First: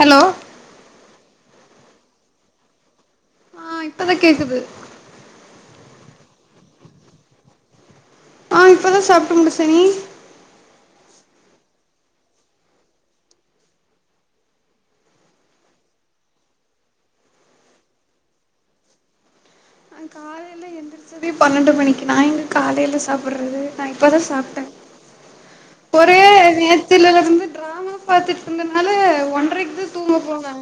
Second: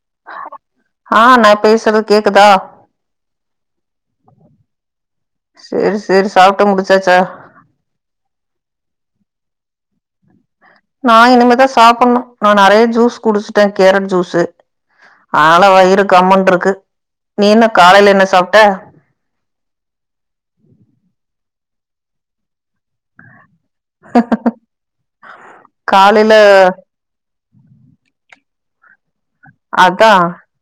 Hello ஆ நா பேசுற கேக்குதா ஆ இப்பதா கேக்குது சேரி சேரி சாப்டு முடிச்சாச்சா ஆ இப்பதா சாப்ட்டு முடிச்சே நீ நா இனிமேதா சாப்ணு நா நெறய ஜூஸ் குடிச்சுட்டே கேரட் ஜூசு ஆனா வயிறு கம்முன்றுருக்கு நீ என்ன காலைல என்ன சாப்ட அ காலைல எந்துருச்சதே பன்னெண்டு மணிக்கு நா எங்க காலைல சாப்ட்றது நா இப்பதா சாப்டே ஒரே காலைல நேத்துல இருந்து டிராமா பாத்துட்டு இருந்தனால ஒன்றைக்குதா அதா தூங்க போன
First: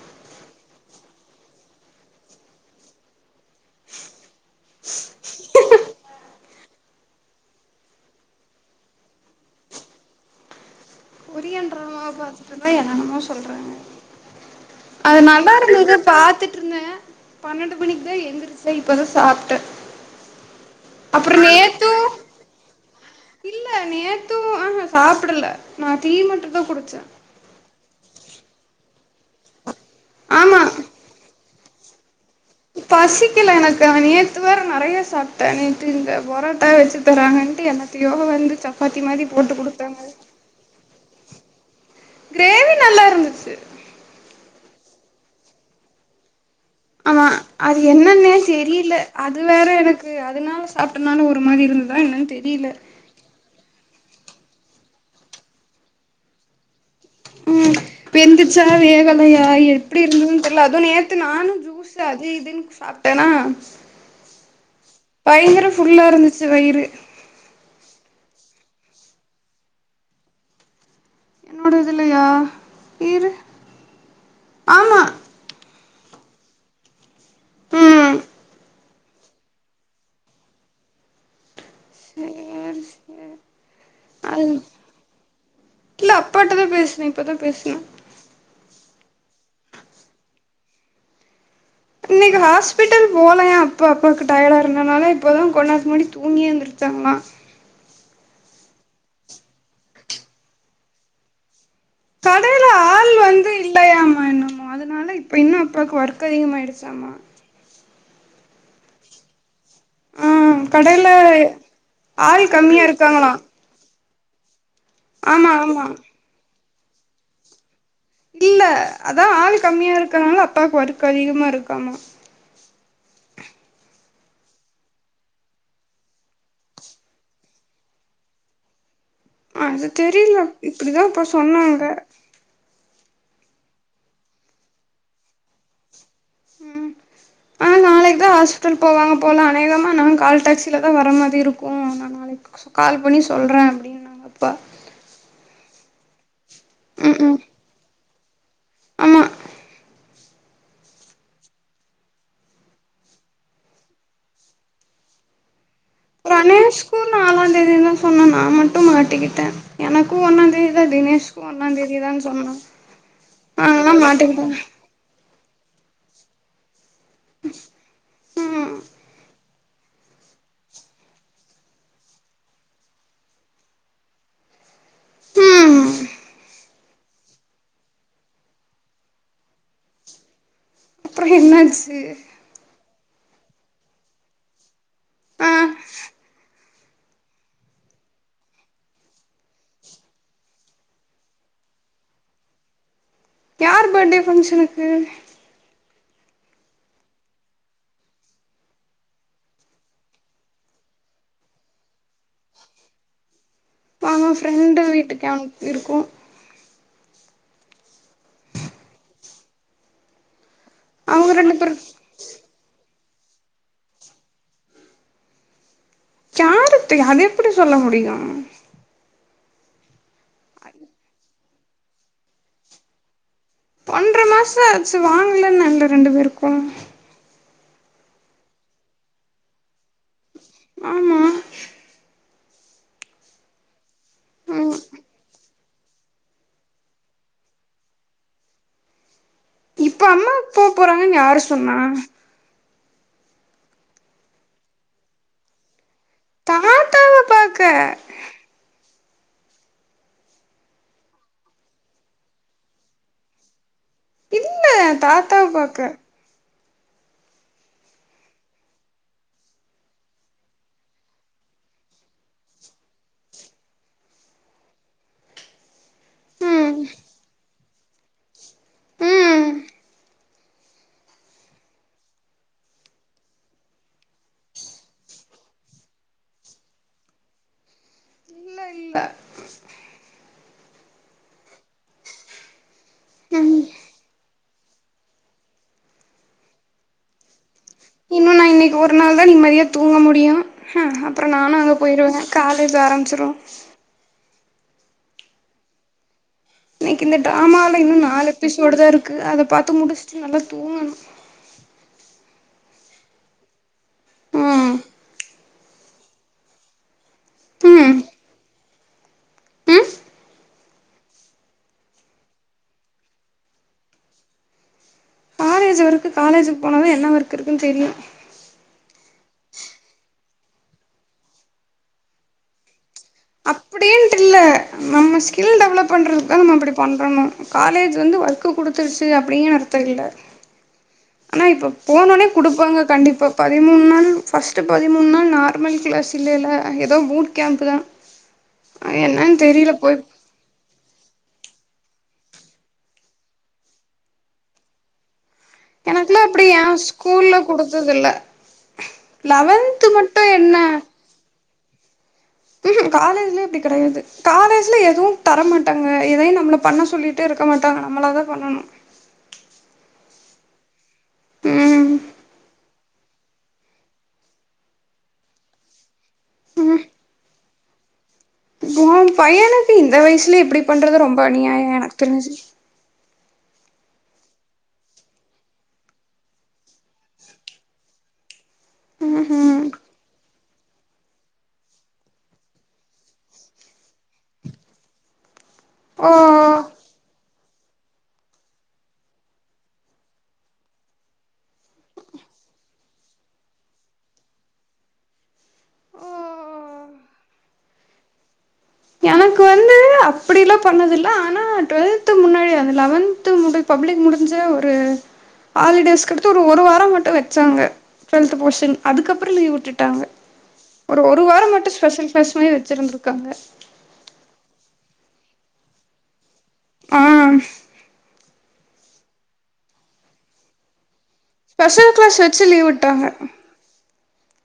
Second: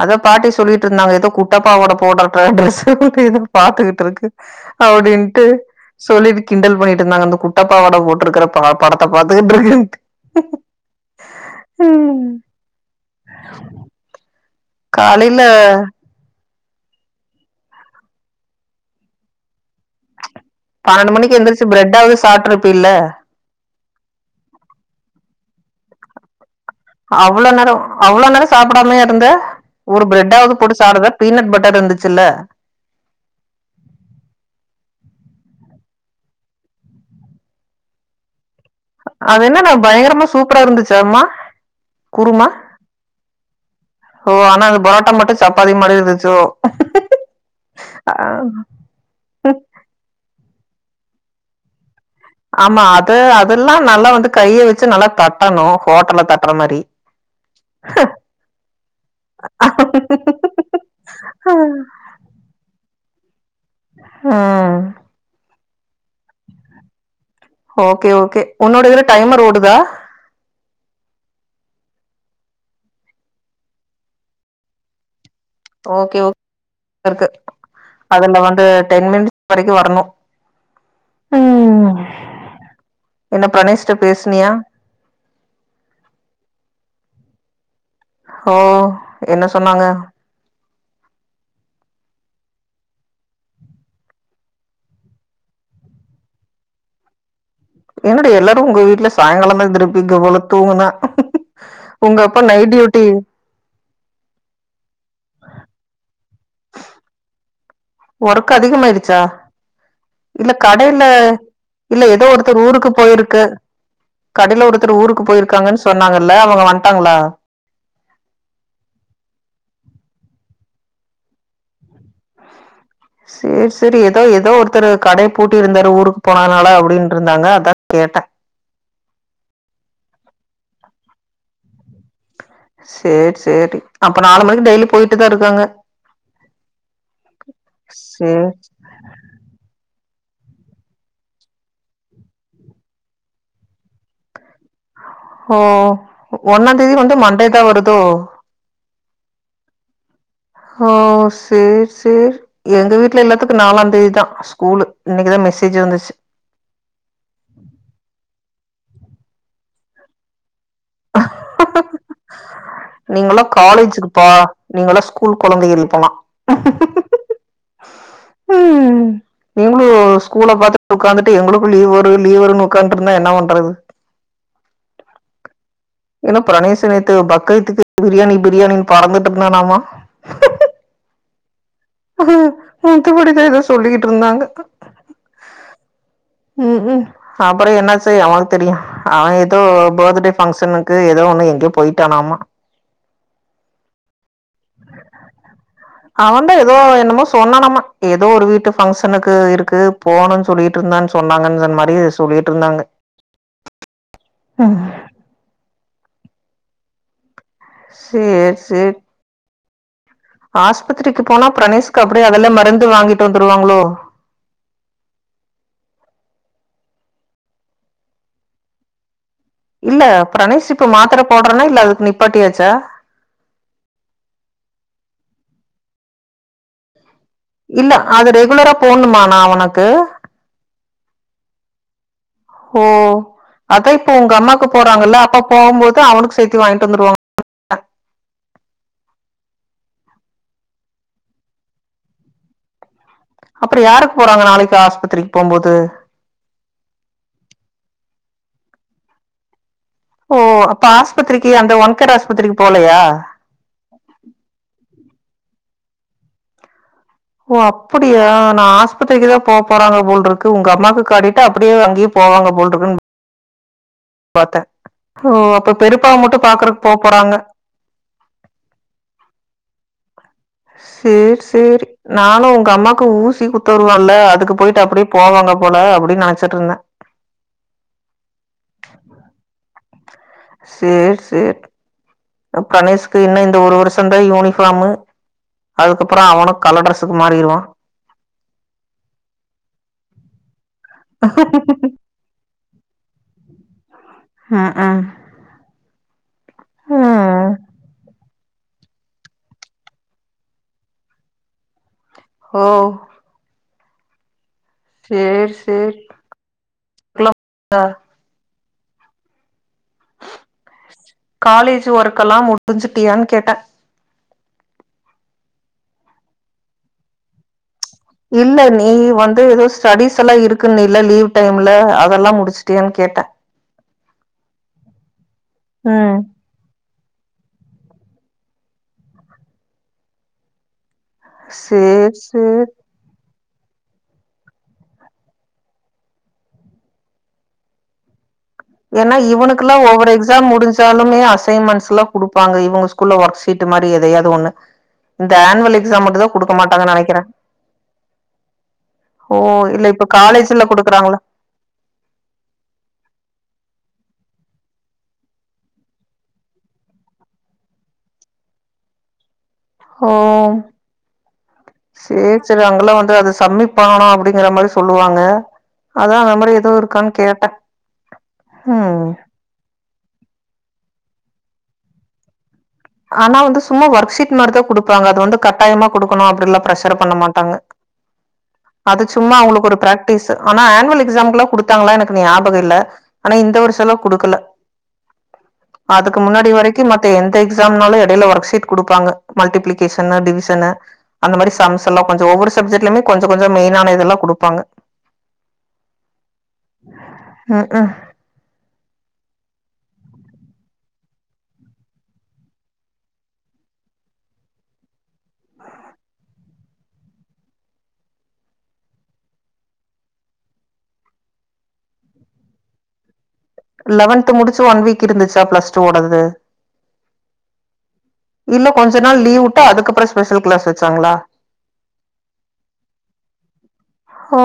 அதா பாட்டி சொல்லிட்ருந்தாங்க த குட்டப் பாவாட போடாற்ற டிரஸ்புக்கு இது பாத்துக்கிட்டு இருக்கு அ அப்டின்ட்டு சொல்லி கிண்டல் பண்ணிட்டு இருந்தாங்க அந்த குட்டப்பாவட போட்டுருக்கற ப படத்த பாத்துக்குட்டுருக்குன்டு கொரியன்ற ம பாத்துட்ருந்தா என்ன என்னமோ சொ [unintelligible] அது காலைல நல்லா இருந்துது பாத்துட் ட்டுருந்தே பன்னெண்டு மணிக்கு தா எந்திரிச்சே இப்பதா சாப்ட்டே பன்னெண்டு மணிக்கு எந்துருச்சு பிரரெட்டாவது சாப்ட்டுருப்பில இல்ல நேத்து ஆஹ சாப்டல நா டீ மட்டு அவ்ளோ நேர அவ்ளோ நேர சாப்பிடாமையா இருந்த ஒரு பிரட்டாவது ஆமா போட்டு சாடுறத பீனட் பட் தத இந்துச்சுல்ல பசிக்கல எனக்கு அவ நேத்து வேற நெறைய சாப்ட்டே நேத்து இந்த போராட்டா வச்சு தருவாங்க டு என்னதையோ வந்து சா அது என்ன நா பயங்கரமா சூப்பரா இருந்துச்சா மா குருமா கிரேவி நல்லா இருந்துச்சு ஓ ஆனா அது போரோட்டா மட்டு சப்பாத்தி மாரி இருந்துச்சோ ஆமா அது என்னனே அஹ் தெரியில அது வேற எனக்கு அதுனால சாப்டனானு ஒரு மாதி இருந்துது ஆமா அது அதெல்லா நல்லா வந்து கைய வச்சு நல்லா தட்டணு ஹோட்டல்ல தட்டுற மாரி [unintelligible] வெந்துர்ச்சா வேகலயா எப்டி இருந்துன் தெர்ல அதுவு நேத்து நானு ஸ் அது இதுன் சாப்டேனா ஹ ஃபுல்லா இருந்துச்சு வயிறு ஓகே ஓகே ஒன்னோட இதுல டைமர் ஓடுதா என்னோட இதுலயா இரு ஆமா ஓகே ஒ கருக்கு ம் அதுல வந்து டென் மினி வரக்கு வரணு ம் சேரி சேரி என்ன ப்ரணேஷ்ட்ட அது பேசுனியா இல்ல அப்பாட்டதா பேசுனே இப்பதா பேசணு ஓ என்ன சொன்னாங்க இன்னக்கு ஹாஸ்பிட்டல் போலையா அப்பா அப்பாக்கு டயர்டா இருந்தனால இப்பதா கொண்நேரத்குமுன்னடி தூங்கி எந்துரு தாங்ளா என்னடி எல்லாரு ஒங்க வீட்ல சாயங்காலந்தா எந்திருப்பிங்க போல தூங்குனா ஒங்க அப்பா நைட் டியூட்டி லையாமா என்னமோ அதுனால இப்ப இன்னு அப்பாக்கு ஒர்க் அதிகமாயிடுச்சாமா ஒர்க் அதிகமாயிடுச்சா ஆ இல்ல கடைல கடையில இல்ல ஏதோ ஆள் ஒருத்தர் கம்மியா ஊருக்கு இருக்காங்களா போயிருக்கு கடைல ஒருத்தர் ஊருக்கு ஆமா ஆமா போயிருக்காங்கன்னு சொன்னாங்கல்ல அவுங்க வண்டாங்களா இல்ல அதா ஆள் கம்மியா இருக்கனால அப்பாக்கு ஒர்க்கு அதிகமா இருக்காமா சேரி சேரி ஏதோ ஏதோ ஒருத்தர் கடைய பூட்டி இருந்தாரு ஊருக்கு போனார்னால அப்டின்ட்டுருந்தாங்க அதா கேட்டே [inaudible] அது தெரியில இப்டிதா அப்போ சொன்னாங்க சேர் சேரி அப்ப நாலு மணிக்கு டெய்லி போய்ட்டு தா இருக்காங்க ம் ஆ நாளைக் தா சேரி ஹாஸ்டல் போவாங்க போல அநேகமா நா கால் டேக்ஸில தா வர மாரி இருக்கு நா நாளைக்கு சு கால் பண்ணி சொல்றே அப்டின்னாங்க அப்பா ஓ ஒன்னா தேதி வந்து ம் ம் மண்டே தா வருதோ ஆமா [inaudible] ஹோ சேர் சேர் எங்க வீட்ல எல்லாத்துக்கு நாலாந்தேதி தா ஸ்கூலு இன்னைக்குதா மெஸ் ரமேஷ்க்கு நாலாந்தேதி தா சொன்ன நா மட்டு மாட்டிக்கிட்ட எனக்கு ஒன்னா தேத் இல்ல தினேஷ்க்கு ஒன்னா தேதி தான் சொன்னோ நீங்கல்லா நாங்களா காலேஜுக்குப்பா மாட்டிருப்போ நீங்கல்லா ஸ்கூல் கொழந்தைகள் போலா ம் நீங்ளு ஸ்கூல பாத்துட் ஒட்காந்துட்டு எங்களுக்கு லீவ் வரு லீவ் வருனு ஒக்காந்ட்ருந்தா என்ன பண்றது [inaudible] ம் ஏனா பிரனேஷு நேத் து பக்ரீத்துக்கு பிரியாணி பிரியாணின் பறந்துட் இருந்தானாமா அப்ற என்னாச் அஹ மத்தபடிதா எதோ சொல்லிக்கிட் இருந்தாங்க ஆ ம் ம் அப்ற என்னாசி எவனுக்கு தெரியு அவ ஏதோ பாத்துடே ஃபங்க்ஷனுக்கு ஏதோ ஒண்ணு எங்கேயோ போய்ட்டானாமா யார் படே ஃபங்க்ஷனுக்கு அவதா ஏதோ என்னமோ சொன்னானாமா ஏதோ ஒரு வீட்டு ஃபங்க்ஷனுக்கு இருக்கு போனுன் சொல்லிட்ருந்தான் சொன்னாங்கன் சொன்ன மாரி சொல்லிட்ருந்தாங்க நாங்க ஃப்ரெண்டு வீட்டுக்கு அன்ப்பிருக்கோ சேர் சேர் ஆஸ்பத்திரிக்கு அவங்க போனா ரெண்டு பேரு பிரனேஷ்கு அப்டியே அதெல்லா மருந்து வாங்கி வந்துரு வாங்ளோ யாருத்து அது எப்டி சொல்ல முடியு இல்ல பிரனேஷ் இப்ப மாத்திர போடுறனா இல்ல அதுக்கு நிப்பாட்டியாச்சா ஒன்ற மாச ஆச்சி வாங்கலன் இல்ல ரெண்டு பேருக்கு இல்ல அது ரெகுலரா போனுமா நா அவனக்கு ஆமா ஓ அதா இப்ப உங்க அம்மாக்கு ம் போறாங்கல்ல அப்பா போவு போது அவனுக்கு சேத்தி வாங்கிட் வந்துருவாங்க இப்ப அம்மா போ போறாங்கன் யாரு சொன்னா அப்ற யாருக்கு போறாங்க நாளைக்கு ஆஸ்பத்திரிக்கு போம்போது தாத்தாவ பாக்க ஓ அப்ப ஆஸ்பத்திரிக்கு அந்த ஒன் கேர் ஆஸ்பத்திரிக்கு போலயா இல்ல தாத்தாவ பாக்க ஓ அப்புடியா நா ஆஸ்பத்திரிக்கு தா போ போறாங்க போல்ருக்கு உங்க அம்மாக்கு காட்டிட்டு அப்டியே அங்கேயே போ போவாங்க போல்ருக்குன் பாத்தே ஓ அப்ப பெரிப்பாவ மட்டு ம் பாக்கறக் போ போறாங்க ம் சேர் சேரி நானு உங்க அம்மாக்கு ஊசி குத்து வருவால்ல அதுக்கு போயிட்டு அப்டியே போவாங்க போல அ ப்புடின் நெனச்சிட்ருந்தே இல்ல இல்ல சேர் சேர் ப்ற பிரனேஷ்கு இன்ன ம் இந்த ஒரு வருஷ தா யூனி ஃபாமு அதுக்கப்றோ அவனு கலர் டிரெஸுக்கு மாறிருவா இன்னு நா இன்னைக்கு ஒரு நாள் தா நிம்மதியா தூங்க முடியு ஹ அப்ற நானு அங்க போயிருவே காலேஜா ஆரம்ச்சிரு ஆ ஆ இன்னைக்கு இந்த டிராமால இன்னு நாலு ப்பிசோடு தா இருக்கு அத பாத்து முடிச்சுட்டு நல்லா தூங்கணு ஓ ம் சேரி சேரி ம் காலேஜ் ஒர்க்கெல்லா முடிஞ்சுட்டியான்னு கேட்ட காலேஜு ஒர்க்கு காலேஜுக்கு போனாதா என்ன ஒர்க் இருக்குன்னு தெரியு இல்ல நீ வந்து ஏதோ ஸ்டடீஸ்லா இருக்குன்னீல்ல லீவ் டைம்ல அதெல்லா முடிச்சிட்டியான்னு அப்டின்ட்டு இல்ல நம்ம ஸ்கில் டெவலப் ம் பண்றதுக்குதா நம்ம அப்டி பண்றணு காலேஜ் வந்து ஒர்க்கு குடுத்துருச்சு அப்டிங்க அர்த்த இல்ல ஆனா இப்ப சேர் போனோன்னே சேர் குடுப்பாங்க கண்டிப்பா பதிமூணு நாள் ஃபஸ்ட்டு பதிமூணு நாள் நார்மல் கிளாஸ் இல்லேல்ல ஏதோ பூட் கேம்ப்தா ஏன்னா இவனுக்குல்லா ஒவ்வொரு எக்ஸாம் முடிஞ்சாலுமே அஸ் அசைன்மெண்ட்ஸ்லா குடுப்பாங்க இவுங்க ஸ்கூல்ல ஒர்க் ஷீட்டு மாரி எதையாவது ஒன்னு இந்த ஆன்வெல் எக்ஸாம் எனக்குலா மட்டுந்தா அப்டி குடுக்க ஏ மாட்டாங்கன்னு நெனைக்கிற ஸ்கூல்ல குடுத்ததில்ல ஓ இல்ல லெவன்த்து இப்ப மட்டு காலேஜ்ல குடுக்குறாங்கல்ல ம்ஹு காலேஜ்லா இப்டி கெடையாது காலேஜ்ல எதுவு தர மாட்டாங்க எதையு நம்மள பண்ண சொல்லிட்டே இரு க்க மாட்டாங்க நம்மளா தா பண்ணணு ஓ ம் சேரி சேர் அங்கல்லா தோ அது சம்மிட் பண்ணனு அப்டிங்கற மாரி சொல்லுவாங்க அதா அந்த மாரி எதுவு இருக்கான்னு கேட்ட ஓ பையனுக்கு இந்த வயசுலே இப்டி பண்றது ரொம்ப அநியாயம் எனக்கு தெரிஞ்சு ஆனா வந்து சும்மா ஒர்க் ஷீட் மாரிதா குடுப்பாங்க அது வந்து கட்டாயமா குடுக்கணு அப்டின்லா பிரஷர் பண்ண மாட்டாங்க அது சும்மா ம்ஹூம் அவுங்களுக்கு ஒரு பிராக்டிஸ் ஆனா ஆனுவல் எக்ஸாமுக்குல்லா குடுத்தாங்களா எனக்கு ஞாபக இல்ல ஆனா இந்த வருஷலா குடுக்கல ஓ அதுக்கு முன்னாடி வரைக்கு மத்த எந் எக்ஸாம்னாலே எடையில ஒர்க் ஷீட் குடுப்பாங்க மல்டிபிலிகேஷனு டிவிசனு அந்த மாரி சம்ஸ் எல்லா கொஞ்ச ஒவ்வொரு சப்ஜெக்ட்லுமே கொஞ்ச கொஞ்ச ஒரு மெயினான இதெல்லா குடுப்பாங்க ஓ ம்ஹு எனக்கு வந்து அப்டில்லா பண்ணது இல்ல ஆனா டுவெல்த்து முன்னாடி அந்த லெவன்த்து முடி ப பப்ளிக் முடிஞ்சு ஒரு ஹாலிடேஸ்கடுத்து ஒரு ஒரு வார மட்டு வச்சாங்க டுவெல்த்து போஷன் அதுக்கப்புற லீவ் விட்டுட்டாங்க ஒரு ஒரு வார மட்டு ஸ்பெஷல் கிளாஸ் மேரி வச்சிருந்திருக்காங்க லெவன்த்து முடிச்சு ஒன் வீக் இருந்துச்சா பிளஸ் டூ ஓடது ஆ இல்ல கொஞ்ச நாள் லீவ் வுட்டு அதுக்கப்புற ஸ்பெஷல் கிளாஸ் வச்சாங்களா ஸ்பெஷல் கிளாஸ் வச்சு லீவ் விட்டாங்க ஓ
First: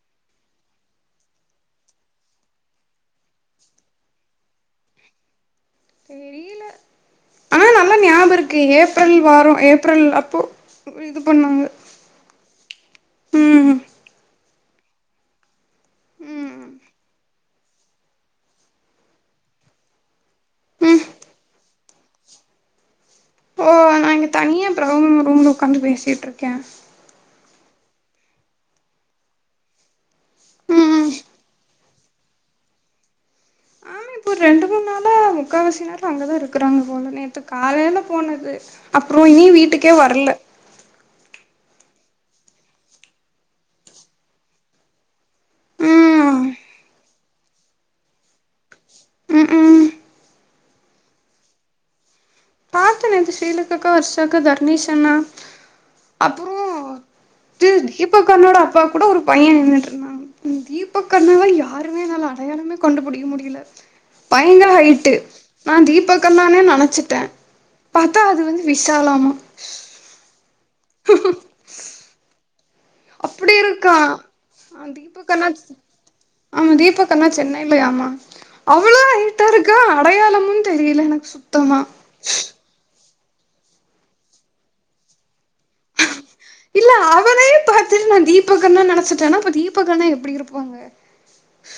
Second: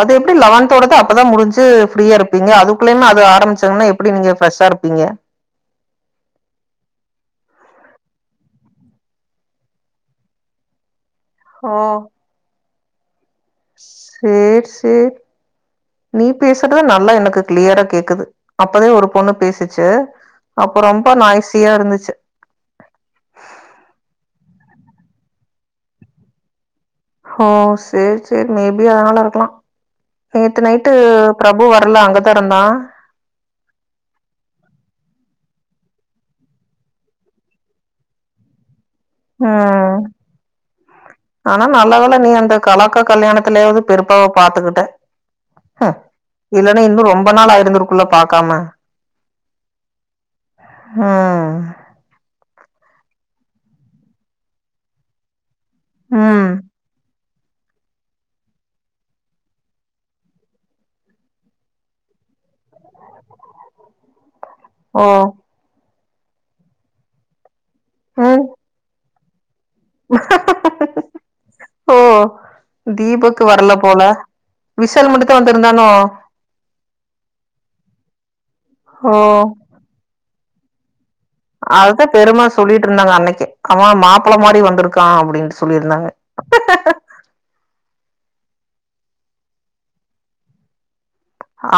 அது எப்படி லெவன்த்தோடது அப்பதா முடிஞ்சு ஃப்ரீயா இருப்பீங்க அதுக்குள்ளைமே அது ஆரம்பிச்சங்கன்னா எப்டி நீங்க ஃப்ரெஷ்ஷா இருப்பீங்க தெரியில ஆனா நல்லா ஞாப இருக்கு ஏப்ரல் வாரோ ஏப்ரல் அப்போ ஒரு இது பண்ணாங்க ஓ! ம் சேரி சேரி நீ ம் பேசுறது நல்லா எனக்கு கிளியரா கேக்குது அப்பதே ஒரு பொண்ணு பேசுச்சு அப்ப ம் ரொம்ப நாய்ஸியா இருந்துச் சு ஓ நா இங்க தனியா பிரவீன் அண்ண ரூம்ல உக்காந்து பேசிட்ருக்கே ஹோ சேரி சேரி மேபி அதனால இருக்கலா நேத்து நைட்டு ஆமா பிரபு வர ல அங்கதா இருந்தா இப்போ ஒரு ரெண்டு மூணு நாள முக்காவாசி நேர அங்கதா இருக்கறாங்க போல நேத்து காலைல போனது அப்புரோ இனி வீட்டுக்கே ம். வரல ஆனா நல்ல வேள நீ அந்த கலாக்கா கல்யாணத்தலயாவது பெருப்பாவ பாத்துக்கிட்ட அ ம் இல்லன்னா இன்னு ரொம்ப நாள் ஆயிருந்திருக்குல்ல பாக்காம ம் ம் ஆ பார்த்த நேத்து ஸ்ரீலகாக்கா வர்ஷாக்கா தர்ணிஸ் அண்ணா ம். அப்புறோ அது தீபக்க் அண்ணோட அப்பா கூட ஒரு பையன் நின்ட்டு இருந்தா தீபக் அண்ணாவ யாருமே என்னால அடையாளமே கண்டுபிடிக்க முடியல பயங்கர ஹைட்டு ஓ! நா தீபக் அண்ணானே நினைச்சுட்டே பாத்தா ம் அது வந்து விசாலாமா ஓ தீபக்கு அப்படி வரல இருக்கா போல ஆ விஷால் தீபக் மட்டுந்தா அண்ணா வந்திருந்தானோ ஆமா தீபக் அண்ணா சென்னைல யாமா அவ்ளோ ஓ ஹைட்டா இருக்கா அடையாள தெரியல எனக் அததா பெரிமா சொல்லிட்டு இருந்தாங்க அன்னைக்கே அவ மாப்பிள்ள மாரி வந்திருக்கா அப்படின்னு இல்ல அவரே பாத்துட்டு நா தீபக் அண்ணா நன வச்சிட்னா அப்ப தீபக அக்கான எப்டி இருப்பாங்க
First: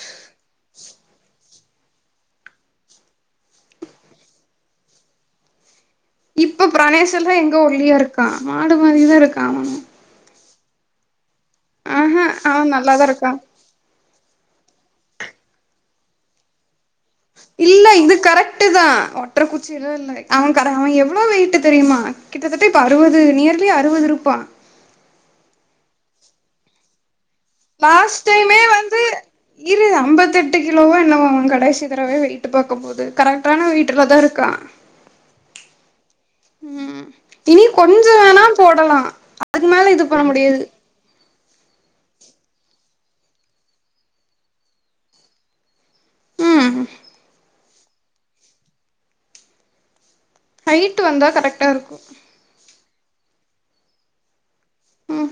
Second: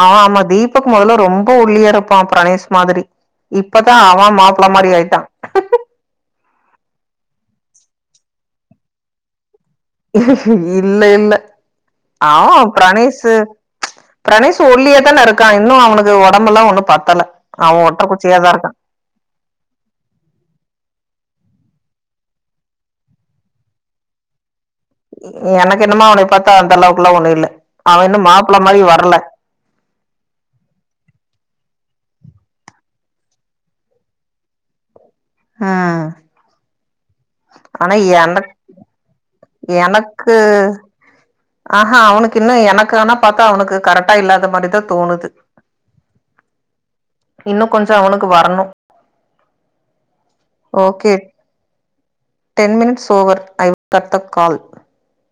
ஆ ஆமா தீபக் முதல்ல ரொம்ப ஒல்லியா இருப்பா பிரணேஷ் மாதிரி இப்பதா அவ மாப்பிள்ள மாதிரி ஆயிட்டா இப்ப பிரணேஷ அண்ணா எங்க ஒல்லியா இருக்கா மாடு மாதிரிதா இருக்கா அவனு இல்ல இல்ல ஆஹா அவ அவன் நல்லாதா இருக்கா பிரணேஷு பிரனீஷ் ஒல்லியா தானே இருக்கா இன்னு அவனுக்கு உடம்பு எல்லா ஒண்ணு பத் இல்ல இது கரெக்ட் தா ஒற்ற குச்சிய எல்ல இல்ல அவ அவ எவ்வளோ வெயிட்டு தெரியுமா கிட்டத்தட்ட இப்ப அறுவது நியர்லி அறுவது இருபா எனக்கு என்னமோ அவன பார்த்தா அந்த அளவுக்கு எல்லா ஒண்ணு இல்ல அவ இன்னு மாப்பிள லாஸ்டைமே மாரி வந்து வரல இரு அம்பத்எட்டு கிலோவா என்னவோ அவ கடைசி திறவே வெயிட்டு பார்க்க போது கரெக்டான வெயிட்டுலதா இருக்கா ஆ ம் இனி ஆனா கொஞ்சோ வேணா எனக் போடலா அதுக்கு மேல இது பண்ண எனக்கு முடியாது ஆ அ அவனுக்கு இன்னு எனக்கு ஆனா பார்த்தா அவனுக்கு கரெக்டா இல்லாத மாரி தா தோணுது ம் இன்னு கொஞ்ச அவனுக்கு வரணு ஹைட் ஓகே வந்தா கரெக்டா இருக்கு ten minutes over I கட்த்த call um